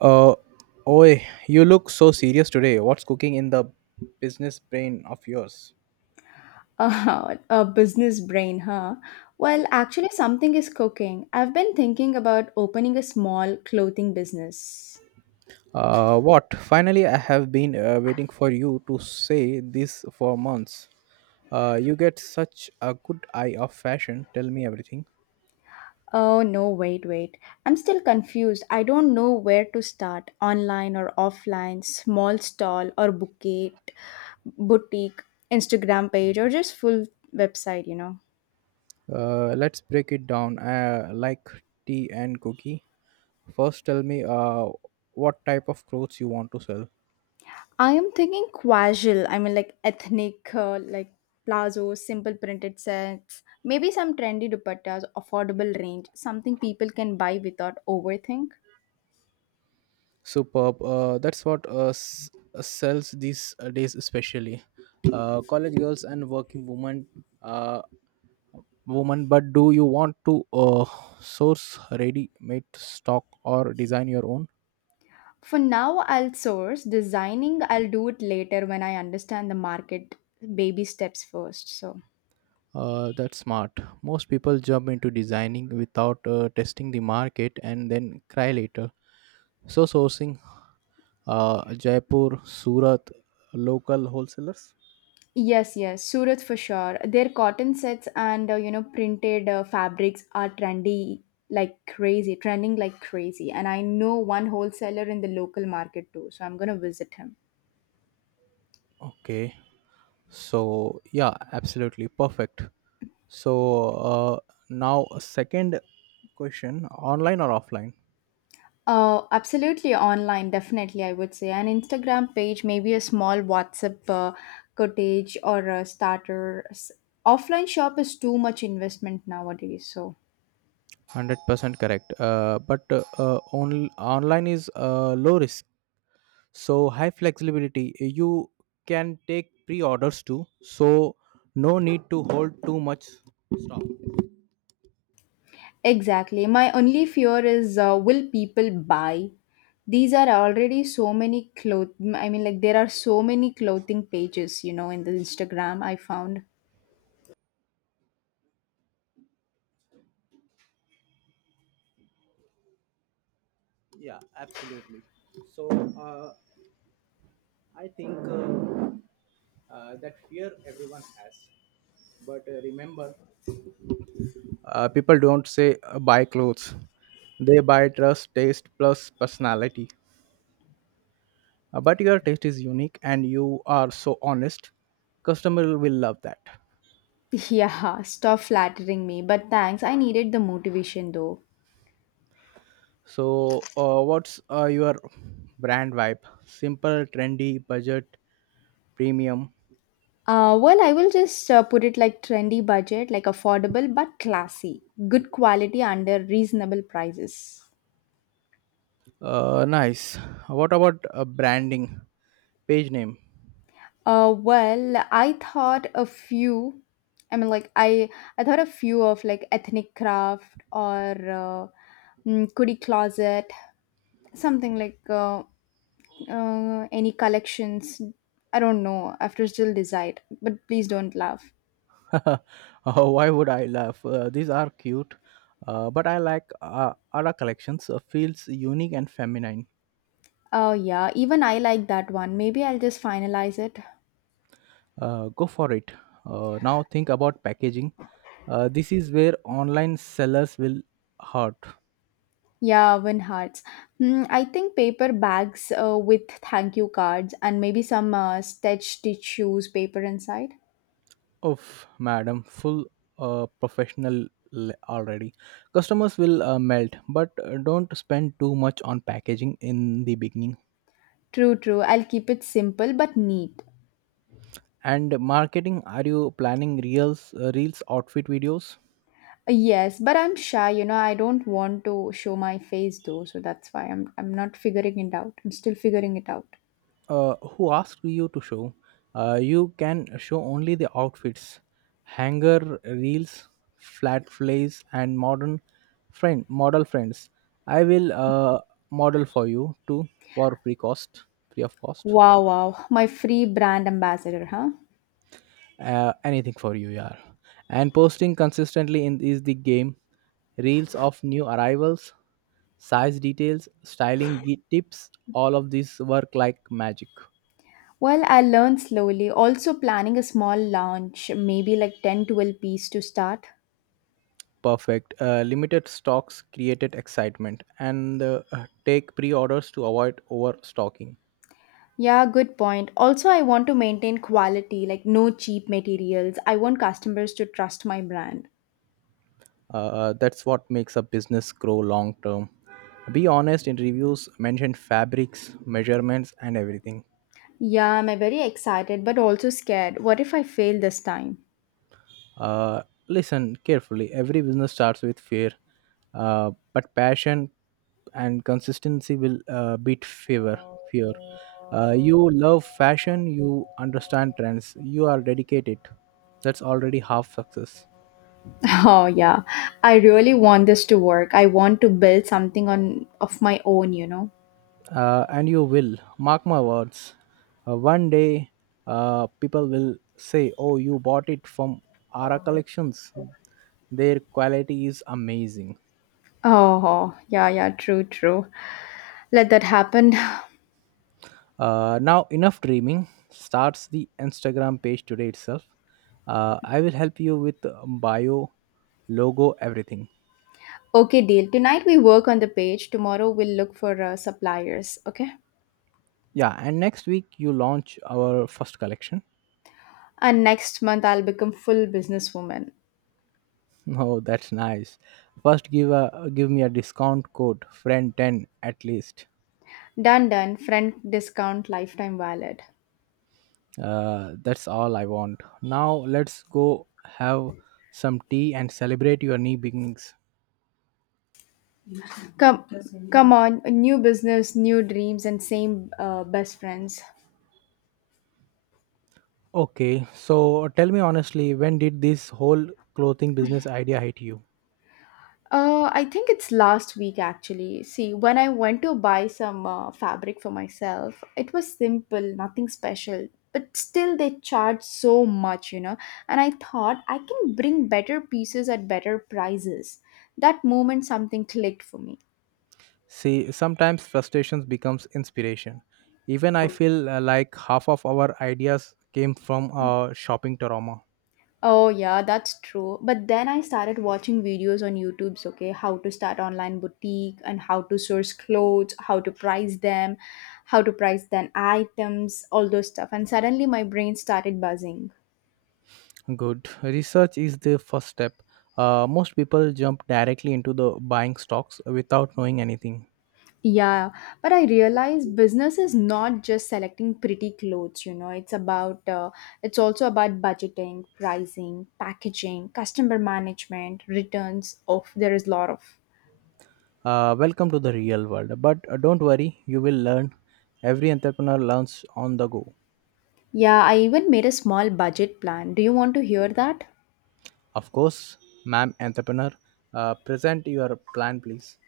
Uh, Oi, you look so serious today. What's cooking in the business brain of yours? A business brain, huh? Well, actually, something is cooking. I've been thinking about opening a small clothing business. What? Finally, I have been waiting for you to say this for months. You get such a good eye of fashion. Tell me everything. Oh, no, wait, wait. I'm still confused. I don't know where to start online or offline, small stall or bouquet, boutique, Instagram page, or just full website. Let's break it down like tea and cookie. First, tell me what type of clothes you want to sell. I am thinking casual. I mean, like ethnic, like plazos, simple printed sets, maybe some trendy dupattas, affordable range, something people can buy without overthink. Superb. That's what sells these days, especially college girls and working women. Uh, Woman, but do you want to source ready-made stock or design your own? For now, I'll source. Designing, I'll do it later when I understand the market. Baby steps first. So. That's smart. Most people jump into designing without testing the market and then cry later. So sourcing Jaipur, Surat, local wholesalers. Yes, yes, Surat for sure. Their cotton sets and printed fabrics are trendy like crazy, trending like crazy. And I know one wholesaler in the local market too, so I'm gonna visit him. Okay. So yeah, absolutely perfect. So now second question: online or offline? one Absolutely online, definitely I would say an Instagram page, maybe a small WhatsApp cottage or a starter. Offline shop is too much investment nowadays, so. Hundred percent correct. But online is low risk, so high flexibility. You can take pre-orders too, so no need to hold too much stock. Exactly. My only fear is will people buy? These are already so many cloth. I mean, like, there are so many clothing pages, in the Instagram I found. Yeah, absolutely. So I think that fear everyone has, but remember. People don't say buy clothes, they buy trust, taste, plus personality. But your taste is unique and you are so honest, customer will love that. Yeah, stop flattering me. But thanks. I needed the motivation though. So, what's your brand vibe? Simple, trendy, budget, premium. Well, I will just put it like trendy budget, like affordable but classy. Good quality under reasonable prices. Nice. What about branding? Page name. Well, I thought a few. I mean, like I thought a few of like ethnic craft or kudi closet, something like any collections. I don't know. I have to still decide. But please don't laugh. Why would I laugh? These are cute, but I like Ara collections. Feels unique and feminine. Oh yeah, even I like that one. Maybe I'll just finalize it. Go for it. Now think about packaging. This is where online sellers will hurt. Yeah, win hearts. Hmm, I think paper bags with thank you cards and maybe some stitched tissues paper inside. Of madam, full professional already. Customers will melt, but don't spend too much on packaging in the beginning. True, true. I'll keep it simple but neat. And marketing, are you planning reels, outfit videos? Yes, but I'm shy, I don't want to show my face though, so that's why I'm not figuring it out. I'm still figuring it out. Who asked you to show. You can show only the outfits, hanger reels, flat flays, and modern friend model friends. I will model for you too for free cost, free of cost. Wow, wow. My free brand ambassador, huh? Anything for you, yeah. And posting consistently in is the game. Reels of new arrivals, size details, styling tips. All of these work like magic. Well, I learned slowly. Also planning a small launch, maybe like 10, 12 piece to start. Perfect. Limited stocks created excitement and take pre orders to avoid overstocking. Yeah, good point. Also, I want to maintain quality, like no cheap materials. I want customers to trust my brand. That's what makes a business grow long term. Be honest in reviews, mention fabrics, measurements, and everything. Yeah, I'm very excited but also scared. What if I fail this time? Uh, Listen carefully. Every business starts with fear, but passion and consistency will beat fever. Fear. You love fashion. You understand trends. You are dedicated. That's already half success. Oh yeah, I really want this to work. I want to build something on of my own. And you will mark my words. One day, people will say, "Oh, you bought it from Ara Collections. Their quality is amazing." Oh yeah, yeah, true, true. Let that happen. Now, enough dreaming. Starts the Instagram page today itself. I will help you with bio, logo, everything. Okay, deal. Tonight we work on the page. Tomorrow we'll look for suppliers. Okay, Yeah, and next week you launch our first collection. and next month I'll become full businesswoman. Oh, that's nice. First, give me a discount code, friend ten at least. Done, done. Friend discount lifetime valid. That's all I want. Now let's go have some tea and celebrate your new beginnings. Come, come on. New business, new dreams, and same best friends. Okay, so tell me honestly, when did this whole clothing business idea hit you? I think it's last week actually. See, when I went to buy some fabric for myself, it was simple, nothing special. But still, they charge so much. And I thought I can bring better pieces at better prices. That moment, something clicked for me. See, sometimes frustrations becomes inspiration. Even I feel like half of our ideas came from shopping trauma. Oh, yeah, that's true. But then I started watching videos on YouTube's okay, how to start online boutique and how to source clothes, how to price them, how to price then items, all those stuff. And suddenly my brain started buzzing. Good. Research is the first step. Most people jump directly into the buying stocks without knowing anything. Yeah, but I realized business is not just selecting pretty clothes, it's also about budgeting, pricing, packaging, customer management, returns. Of there is a lot of. Welcome to the real world. But don't worry, you will learn. Every entrepreneur learns on the go. Yeah, I even made a small budget plan. Do you want to hear that? Of course, ma'am entrepreneur, present your plan, please.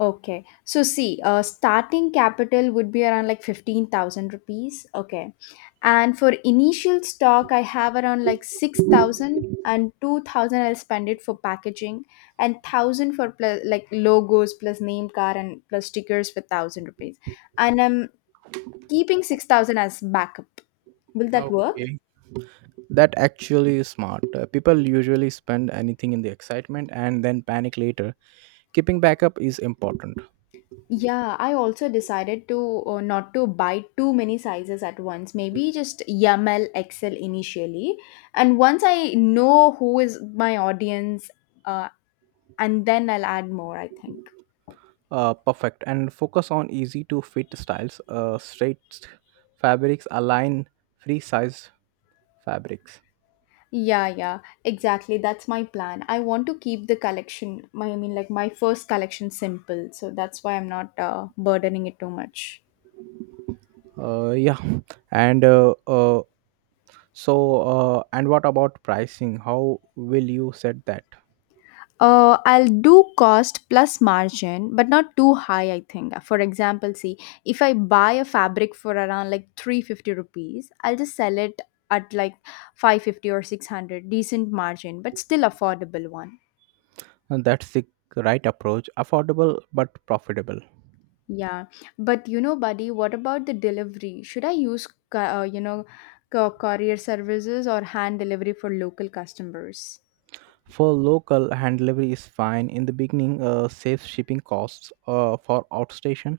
Okay. So see, starting capital would be around like 15,000 rupees. Okay. And for initial stock, I have around like six thousand and two thousand I'll spend it for packaging and 1,000 for plus, like logos plus name card and plus stickers for 1,000 rupees. And I'm keeping 6,000 as backup. Will that work? Okay. That actually is smart. People usually spend anything in the excitement and then panic later. Keeping backup is important. Yeah, I also decided to not to buy too many sizes at once. Maybe just YML XL initially, and once I know who is my audience, uh, and then I'll add more. I think. Perfect. And focus on easy to fit styles. Straight fabrics align free size fabrics. Yeah, yeah, exactly. That's my plan. I want to keep the collection. I mean, like my first collection simple. So that's why I'm not burdening it too much. Yeah. And so, and what about pricing? How will you set that? I'll do cost plus margin, but not too high, I think. For example, see, if I buy a fabric for around like 350 rupees, I'll just sell it at like 550 or 600, decent margin, but still affordable one. And that's the right approach, affordable but profitable. Yeah. But you know, buddy, what about the delivery? Should I use courier services or hand delivery for local customers? For local, hand delivery is fine. In the beginning, save shipping costs for outstation.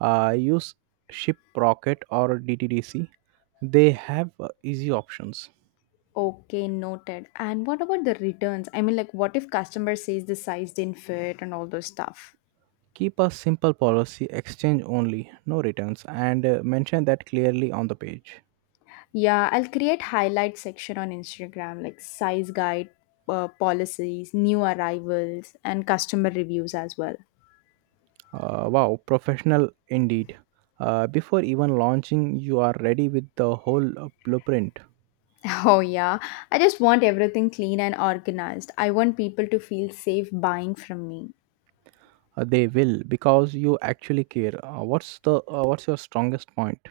Use Shiprocket or DTDC. They have easy options. Okay, noted. And what about the returns? I mean, like, what if customer says the size didn't fit and all those stuff? Keep a simple policy, exchange only, no returns, and mention that clearly on the page. Yeah, I'll create highlight section on Instagram like size guide, policies, new arrivals, and customer reviews as well. Wow, professional indeed. Before even launching, you are ready with the whole blueprint. Oh yeah, I just want everything clean and organized. I want people to feel safe buying from me. They will because you actually care. What's your strongest point?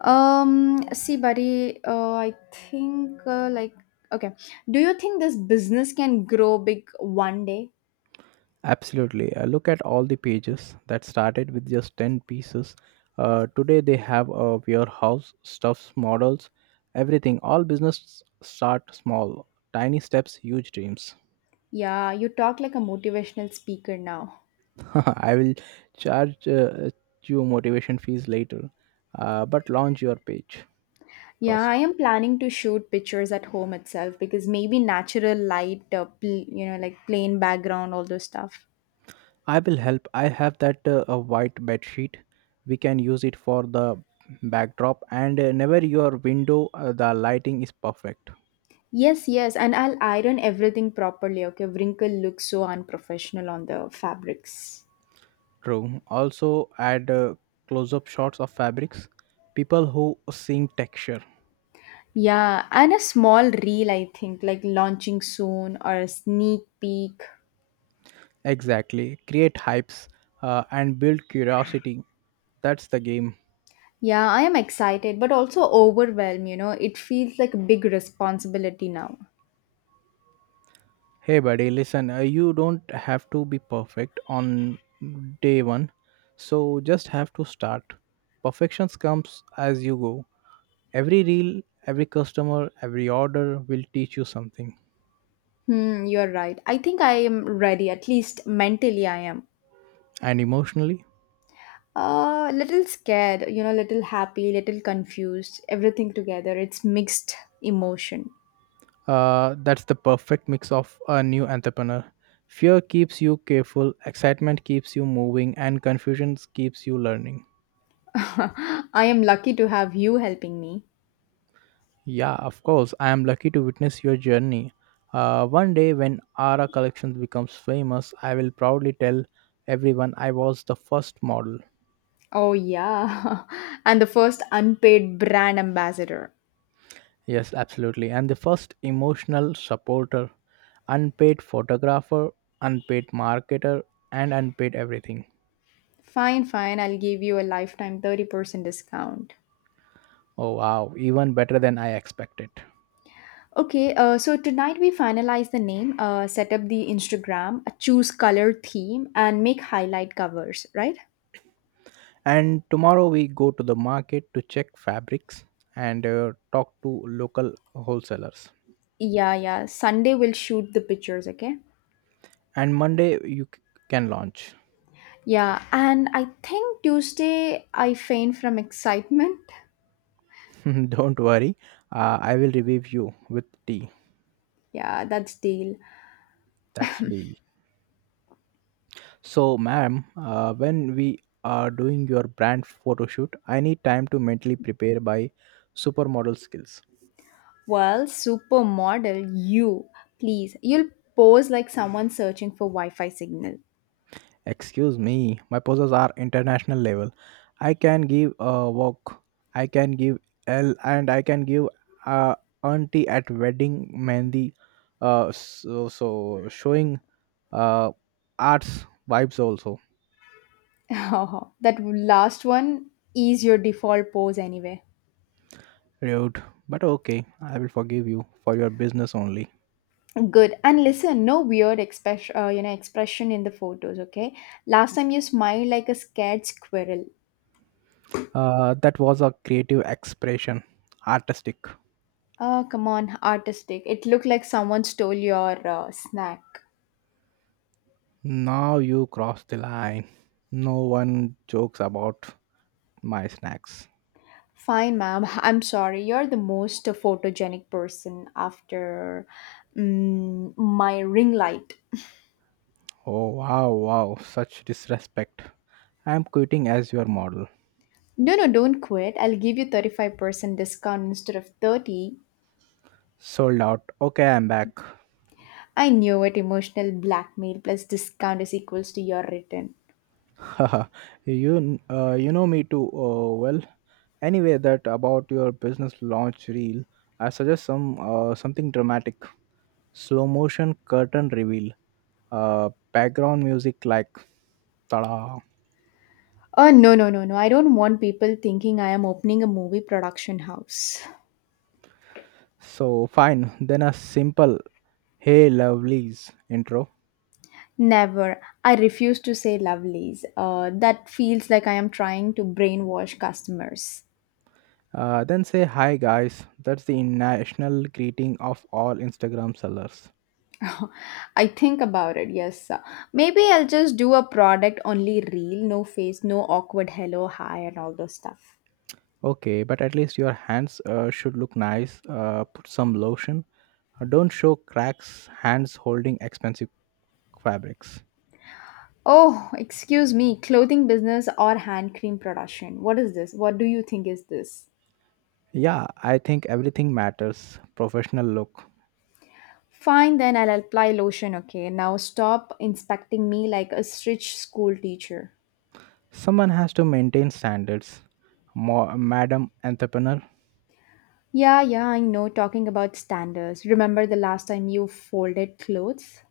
See, buddy, I think like okay. Do you think this business can grow big one day? Absolutely. Look at all the pages that started with just 10 pieces. Today they have a warehouse, stuffs, models, everything. All business start small. Tiny steps, huge dreams. Yeah, you talk like a motivational speaker now. I will charge you motivation fees later, but launch your page Yeah, I first. am planning to shoot pictures at home itself because maybe natural light, like plain background, all those stuff. I will help. I have that a white bed sheet. We can use it for the backdrop and never your window. The lighting is perfect. Yes, yes, and I'll iron everything properly. Okay, wrinkle looks so unprofessional on the fabrics. True. Also add close-up shots of fabrics. People who sing texture. Yeah, and a small reel, I think, like launching soon or a sneak peek. Exactly. Create hypes and build curiosity. That's the game. Yeah, I am excited, but also overwhelmed. It feels like a big responsibility now. Hey buddy, listen. You don't have to be perfect on day one. So just have to start. Perfections comes as you go. Every reel, every customer, every order will teach you something. Hmm, you're right. I think I am ready, at least mentally, I am. And emotionally, Little scared, little happy, little confused, everything together. It's mixed emotion. That's the perfect mix of a new entrepreneur. Fear keeps you careful, excitement keeps you moving, and confusion keeps you learning. I am lucky to have you helping me. Yeah, of course I am lucky to witness your journey. One day, when Ara Collections becomes famous, I will proudly tell everyone I was the first model. Oh, yeah. And the first unpaid brand ambassador. Yes, absolutely, and the first emotional supporter, unpaid photographer, unpaid marketer, and unpaid everything. Fine, fine. I'll give you a lifetime 30% discount. Oh wow, even better than I expected. Okay, so tonight we finalize the name, set up the Instagram, choose color theme, and make highlight covers, right? And tomorrow we go to the market to check fabrics and talk to local wholesalers. Yeah, yeah. Sunday we'll shoot the pictures, okay? And Monday you can launch. Yeah, and I think Tuesday I faint from excitement. Don't worry, I will revive you with tea. Yeah, that's deal. That's deal. So, ma'am, when we are doing your brand photo shoot, I need time to mentally prepare by supermodel skills. Well, supermodel, you please, you'll pose like someone searching for Wi-Fi signal. Excuse me, my poses are international level. I can give a walk, I can give L, and I can give uh, auntie at wedding Mandy. So showing uh, arts vibes also. That last one is your default pose anyway. Rude, but okay, I will forgive you for your business only. Good. And listen, no weird expression in the photos. Okay. Last time you smiled like a scared squirrel. That was a creative expression, artistic. Oh, come on, artistic. It looked like someone stole your snack. Now you cross the line. No one jokes about my snacks. Fine, ma'am. I'm sorry. You're the most photogenic person after my ring light. Oh wow, wow, such disrespect. I'm quitting as your model. No, no, don't quit. I'll give you 35% discount instead of 30. Sold out. Okay, I'm back. I knew it. Emotional blackmail plus discount is equals to your return. You know me too well. Anyway, that about your business launch reel. I suggest something dramatic, slow motion curtain reveal, background music like ta. Oh, no, no, no, no. I don't want people thinking I am opening a movie production house. So fine, then a simple "Hey lovelies" intro. Never. I refuse to say lovelies. That feels like I am trying to brainwash customers. Then say hi guys. That's the national greeting of all Instagram sellers. I think about it, yes. Maybe I'll just do a product only reel, no face, no awkward hello, hi, and all those stuff. Okay, but at least your hands should look nice. Put some lotion. Don't show cracks, hands holding expensive fabrics. Oh, excuse me, clothing business or hand cream production. What is this? What do you think is this? Yeah, I think everything matters. Professional look. Fine, then I'll apply lotion, okay? Now stop inspecting me like a strict school teacher. Someone has to maintain standards. Madam entrepreneur. Yeah, yeah, I know, talking about standards. Remember the last time you folded clothes?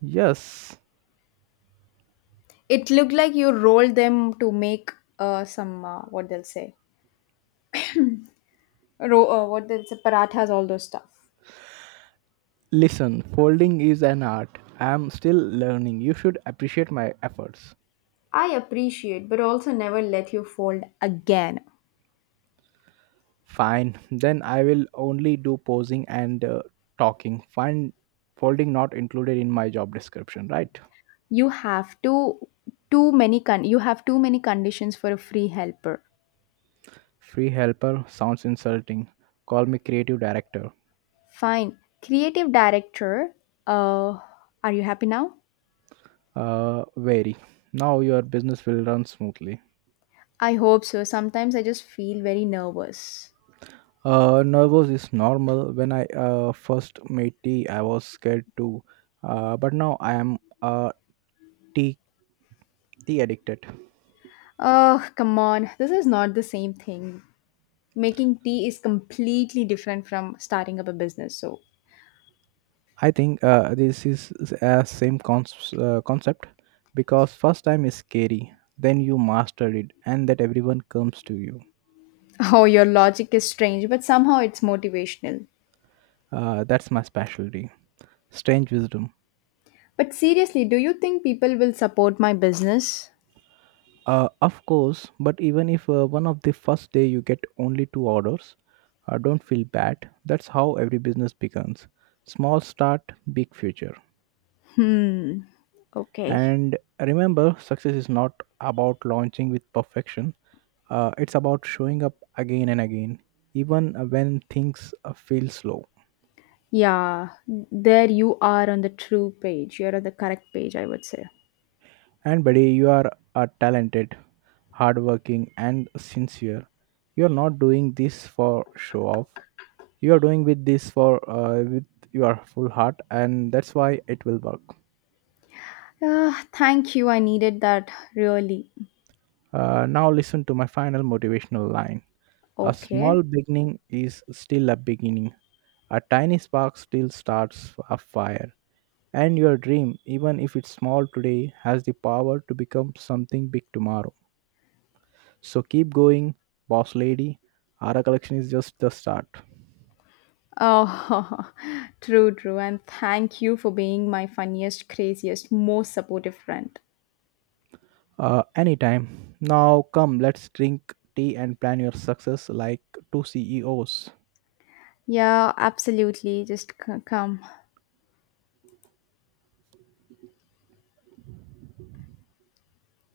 Yes. It looked like you rolled them to make some, what they'll say, what else? Parathas, all those stuff. Listen, folding is an art. I am still learning. You should appreciate my efforts. I appreciate, but also never let you fold again. Fine, then I will only do posing and talking. Fine, folding not included in my job description, right? You have to you have too many conditions for a free helper. Free helper sounds insulting. Call me creative director. Fine. Creative director. Uh, are you happy now? Very. Now your business will run smoothly. I hope so. Sometimes I just feel very nervous. Nervous is normal. When I first made tea, I was scared too. But now I am tea tea addicted. Oh, come on. This is not the same thing. Making tea is completely different from starting up a business. So, I think this is a same concept because first time is scary, then you master it, and that everyone comes to you. Oh, your logic is strange, but somehow it's motivational. That's my specialty. Strange wisdom. But seriously, do you think people will support my business? Of course, but even if one of the first day you get only two orders, don't feel bad. That's how every business begins. Small start, big future. Okay. And remember, success is not about launching with perfection. It's about showing up again and again, even when things feel slow. Yeah, there you are on the true page. You're on the correct page, I would say. And buddy, you are talented, hardworking, and sincere. You are not doing this for show off. You are doing with this for with your full heart, and that's why it will work. Ah, thank you. I needed that really. Now listen to my final motivational line. A Okay. small beginning is still a beginning. A tiny spark still starts a fire. And your dream, even if it's small today, has the power to become something big tomorrow. So keep going, boss lady. Ara collection is just the start. Oh, true, true. And thank you for being my funniest, craziest, most supportive friend. Anytime. Now come, let's drink tea and plan your success like two CEOs. Yeah, absolutely. Just come.